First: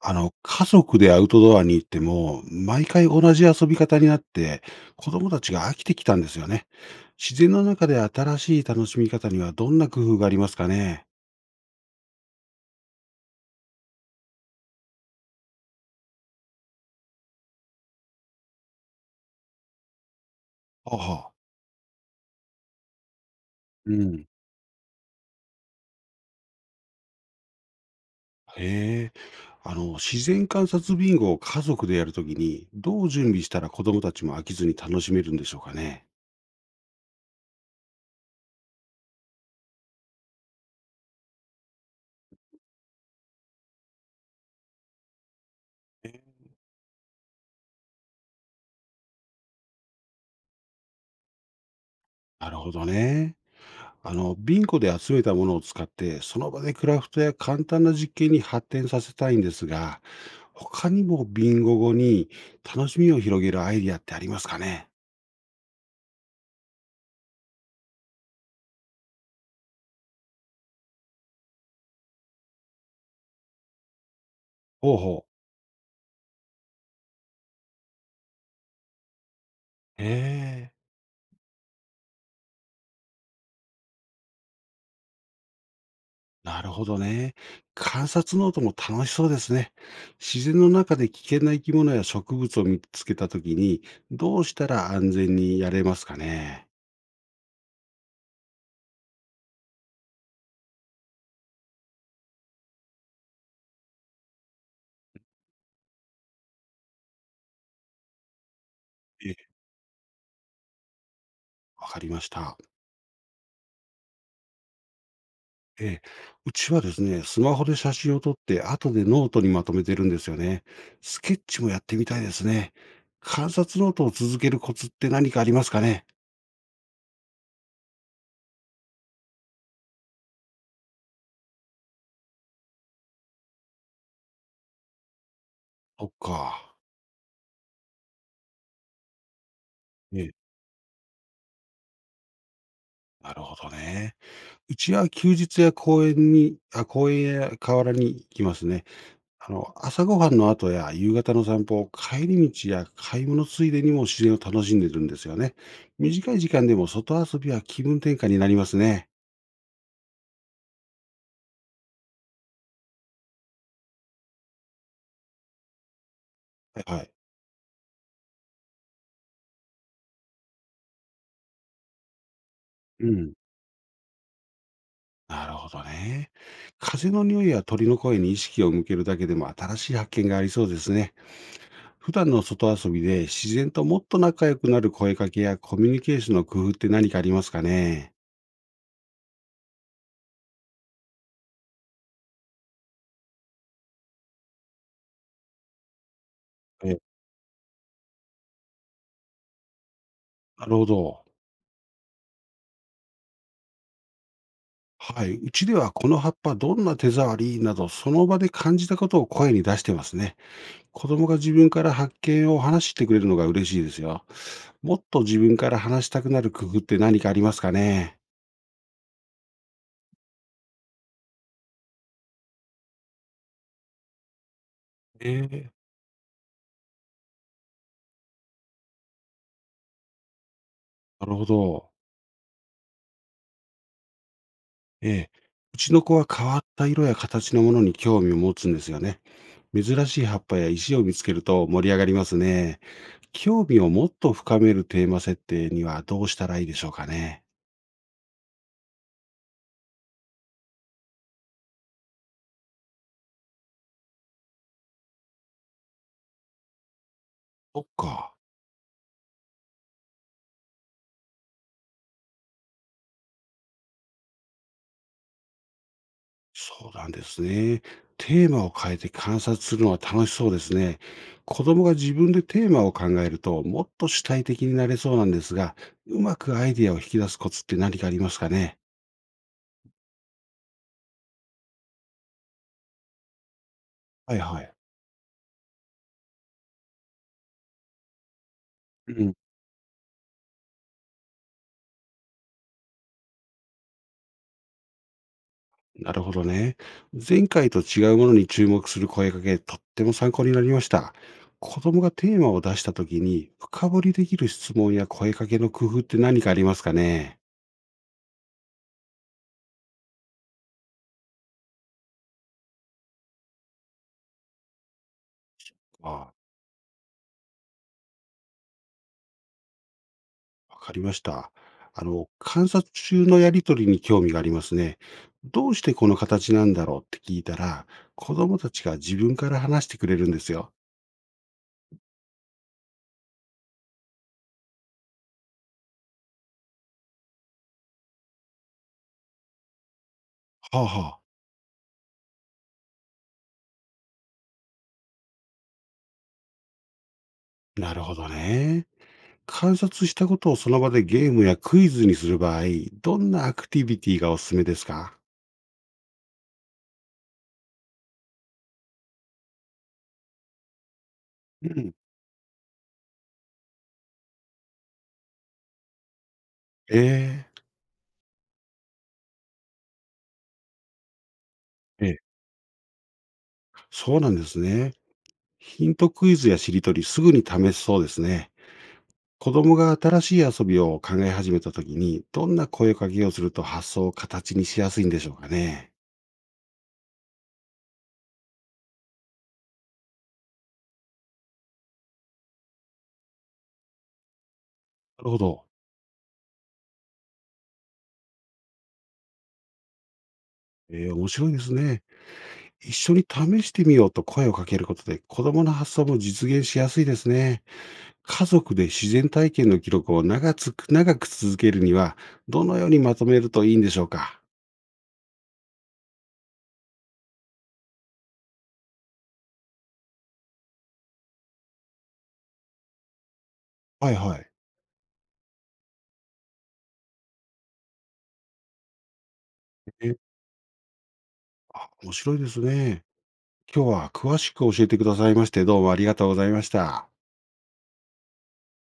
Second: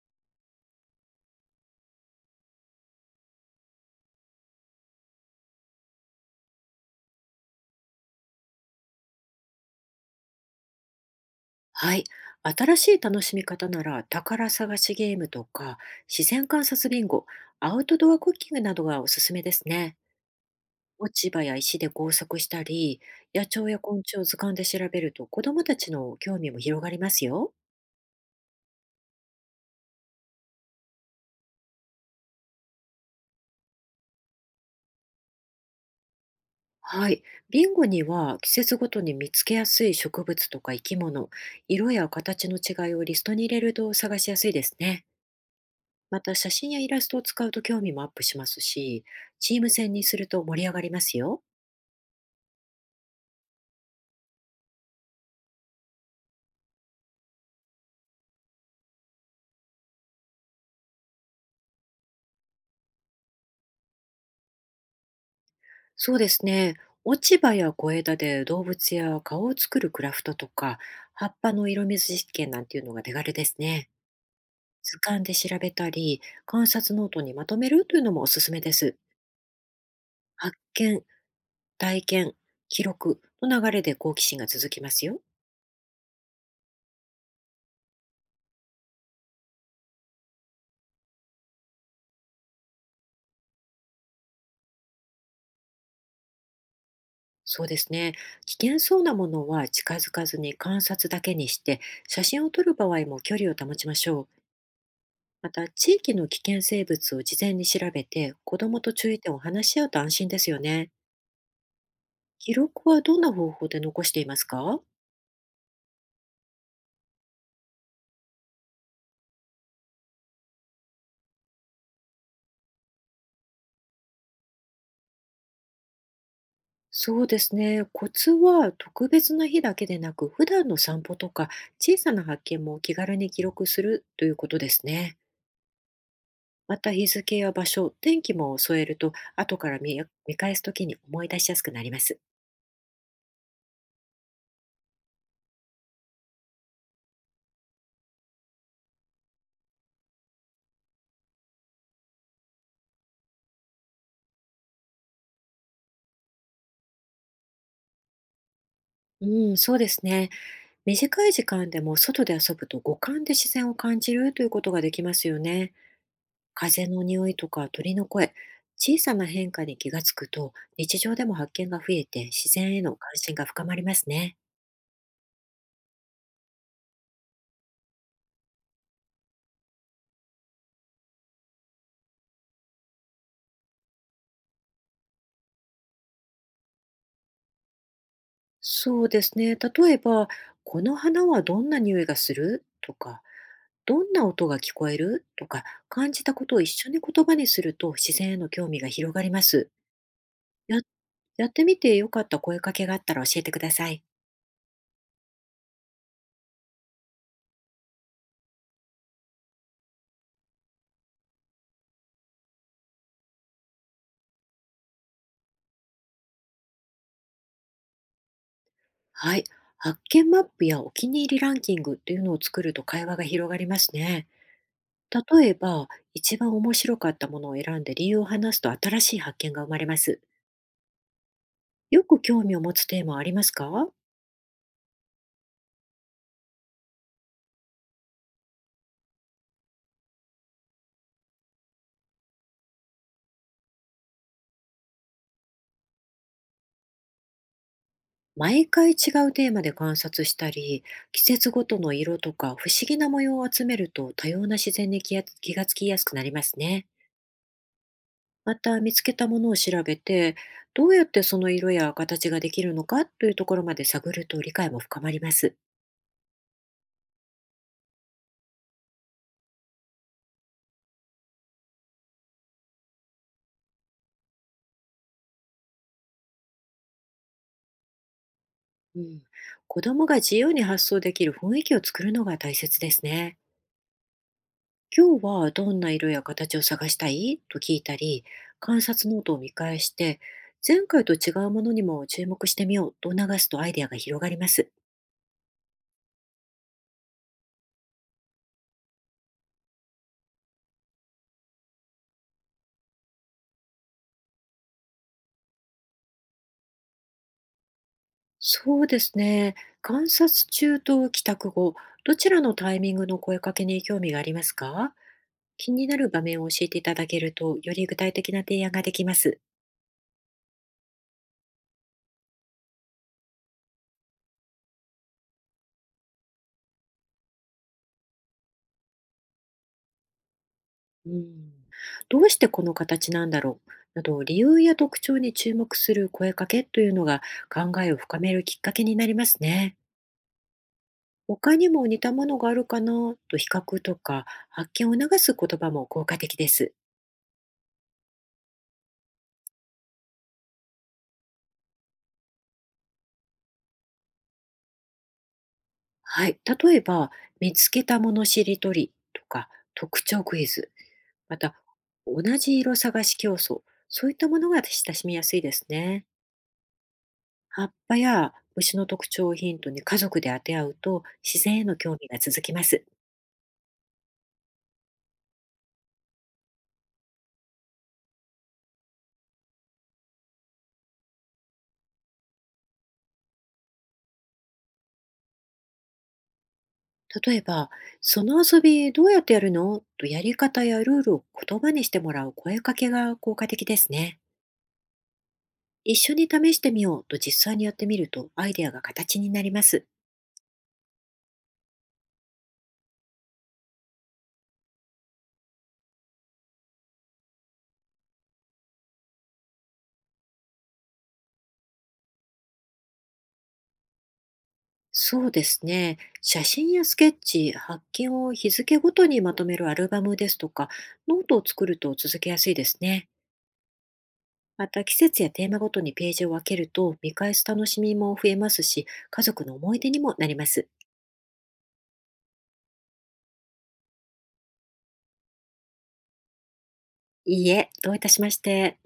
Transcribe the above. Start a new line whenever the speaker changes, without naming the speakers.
家族でアウトドアに行っても、毎回同じ遊び方になって、子供たちが飽きてきたんですよね。自然の中で新しい楽しみ方にはどんな工夫がありますかね？
はい。新しい楽しみ方なら、宝探しゲームとか、自然観察ビンゴ、アウトドアクッキングなどがおすすめですね。
あ
落ち
は。
葉や石で工作したり、野鳥や
う
昆虫を
ん。
図鑑で調べると、子どもたちの興味も広がりますよ。
へえ。自然観察ビンゴを家族でやるときに、どう準備したら子供たちも飽きずに楽しめるんでしょうかね？
はい。ビンゴには、季節ごとに見つけやすい植物とか生き物、色や形の違いをリストに入れると探しやすいですね。また、写真やイラストを使うと興味もアップしますし、チーム戦にすると盛り上がりますよ。
なるほどね。ビンゴで集めたものを使って、その場でクラフトや簡単な実験に発展させたいんですが、他にもビンゴ後に楽しみを広げるアイディアってありますかね？
そうですね。落ち葉や小枝で動物や顔を作るクラフトとか、葉っぱの色水実験なんていうのが手軽ですね。
ほう
図鑑
ほ
で
う。
調べたり、観察ノートにまとめるというのもおすすめです。
へ
発
え。
見、体験、記録の流れで好奇心が続きますよ。
なるほどね。観察ノートも楽しそうですね。自然の中で危険な生き物や植物を見つけたときに、どうしたら安全にやれますかね？
そうですね。危険そうなものは近づかずに観察だけにして、写真を撮る場合も距離を保ちましょう。また、地域の危険生物を事前に調べて、子どもと注意
え
点
え。
を話し合うと安心ですよね。
わかりまし
記
た。
録はどんな方法で残していますか？
ええ、うちはですね、スマホで写真を撮って、後でノートにまとめてるんですよね。スケッチもやってみたいですね。観察ノートを続けるコツって何かありますかね？
そうですね。コツは特別な日だけでなく、普段の散歩とか、小さな発見も気軽に記録するということですね。
そっか。
また、日付や場所、天気も添えると、後から
ええ、
見返すときに思い出しやすくなります。
なるほどね。うちは休日や公園に公園や河原に行きますね。朝ごはんの後や夕方の散歩、帰り道や買い物ついでにも自然を楽しんでるんですよね。短い時間でも外遊びは気分転換になりますね。
うん、そうですね。短い時間でも外で遊ぶと、五感で自然を感じるということができますよね。
は
風
い
の
はい。
匂いとか鳥の声、小さな変化に気がつくと、日常でも発見が増えて、自然への
う
関
ん。
心が深まりますね。
なるほどね。風の匂いや鳥の声に意識を向けるだけでも新しい発見がありそうですね。普段の外遊びで自然ともっと仲良くなる声かけやコミュニケーションの工夫って何かありますかね？
そうですね。例えば、この花はどんな匂いがするとか、どんな音が聞こえるとか、感じたことを一緒
え
に
え。
言葉にすると、自然への興味が広がります。
なる
や
ほど。
やってみてよかった声かけがあったら教えてください。
はい。うちではこの葉っぱどんな手触りなど、その場で感じたことを声に出してますね。子供が自分から発見を話してくれるのが嬉しいですよ。もっと自分から話したくなる工夫って何かありますかね？
はい。発見マップやお気に入りランキングというのを作ると、会話が広がりますね。例え
ええ。
ば、一番面白かったものを選んで理由を話すと、新しい発見が生まれます。
なるほど。
よく興味を持つテーマはありますか？
ええ、うちの子は変わった色や形のものに興味を持つんですよね。珍しい葉っぱや石を見つけると盛り上がりますね。興味をもっと深めるテーマ設定にはどうしたらいいでしょうかね。
毎回違うテーマで観察したり、季節ごとの色とか不思議な模様を集めると、多様な自然に気がつきやすくなりますね。
そっか。
また、見つけたものを調べて、どうやってその色や形ができるのかというところまで探ると、理解も深まります。
そうなんですね。テーマを変えて観察するのは楽しそうですね。子供が自分でテーマを考えると、もっと主体的になれそうなんですが、うまくアイディアを引き出すコツって何かありますかね？
うん、子供が自由に発想できる雰囲気を作るのが大切ですね。
はいはい。
今日はどんな色や形を探したいと聞いたり、観察
う
ノー
ん、
トを見返して、前回と違うものにも注目してみようと促すと、アイデアが広がります。
なるほどね。前回と違うものに注目する声かけ、とっても参考になりました。子供がテーマを出したときに、深掘りできる質問や声かけの工夫って何かありますかね？
そうですね。観察中と帰宅後、どちらのタイミングの声かけに興味がありますか？気になる場
ああ、
面を教えていただけると、より具体的な提案ができます。
わかりました。観察中のやりとりに興味がありますね。どうしてこの形なんだろうって聞いたら、子供たちが自分から話してくれるんですよ。
うん。どうしてこの形なんだろうなど、理由や特徴に注目する声かけというのが、考えを深めるきっかけになりますね。
はあは
他にも似たものがあるかなと、比較とか発見を促す言葉も効果的です。
あ、なるほどね。観察したことをその場でゲームやクイズにする場合、どんなアクティビティがおすすめですか？
はい、例えば、見つけたものしりとりとか、特徴クイズ、また
うん。
同じ色探し競争、そういったものが親しみやすいですね。
ええ。
葉っぱや虫の特徴をヒントに家族で当て合うと、自然への興
え
味が
え、
続きます。
そうなんですね。ヒントクイズやしりとり、すぐに試せそうですね。子供が新しい遊びを考え始めたときに、どんな声かけをすると発想を形にしやすいんでしょうかね。
例えば、その遊びどうやってやるのと、やり方やルールを言葉にしてもらう声かけが効果的ですね。
なるほど。
一緒に試してみようと実際にやってみると、アイデアが形になります。
面白いですね。一緒に試してみようと声をかけることで、子供の発想も実現しやすいですね。家族で自然体験の記録を長く続けるには、どのようにまとめるといいんでしょうか。
そうですね。写真やスケッチ、発見を日付ごとにまとめるアルバムですとか、ノートを作ると続けやすいですね。
はいはい。
また、季節やテーマごとにページを分けると、見返す楽しみも増えますし、家族の思い出にもな
え
ります。
あ、面白いですね。今日は詳しく教えてくださいまして、どうもありがとうございました。
いいえ、どういたしまして。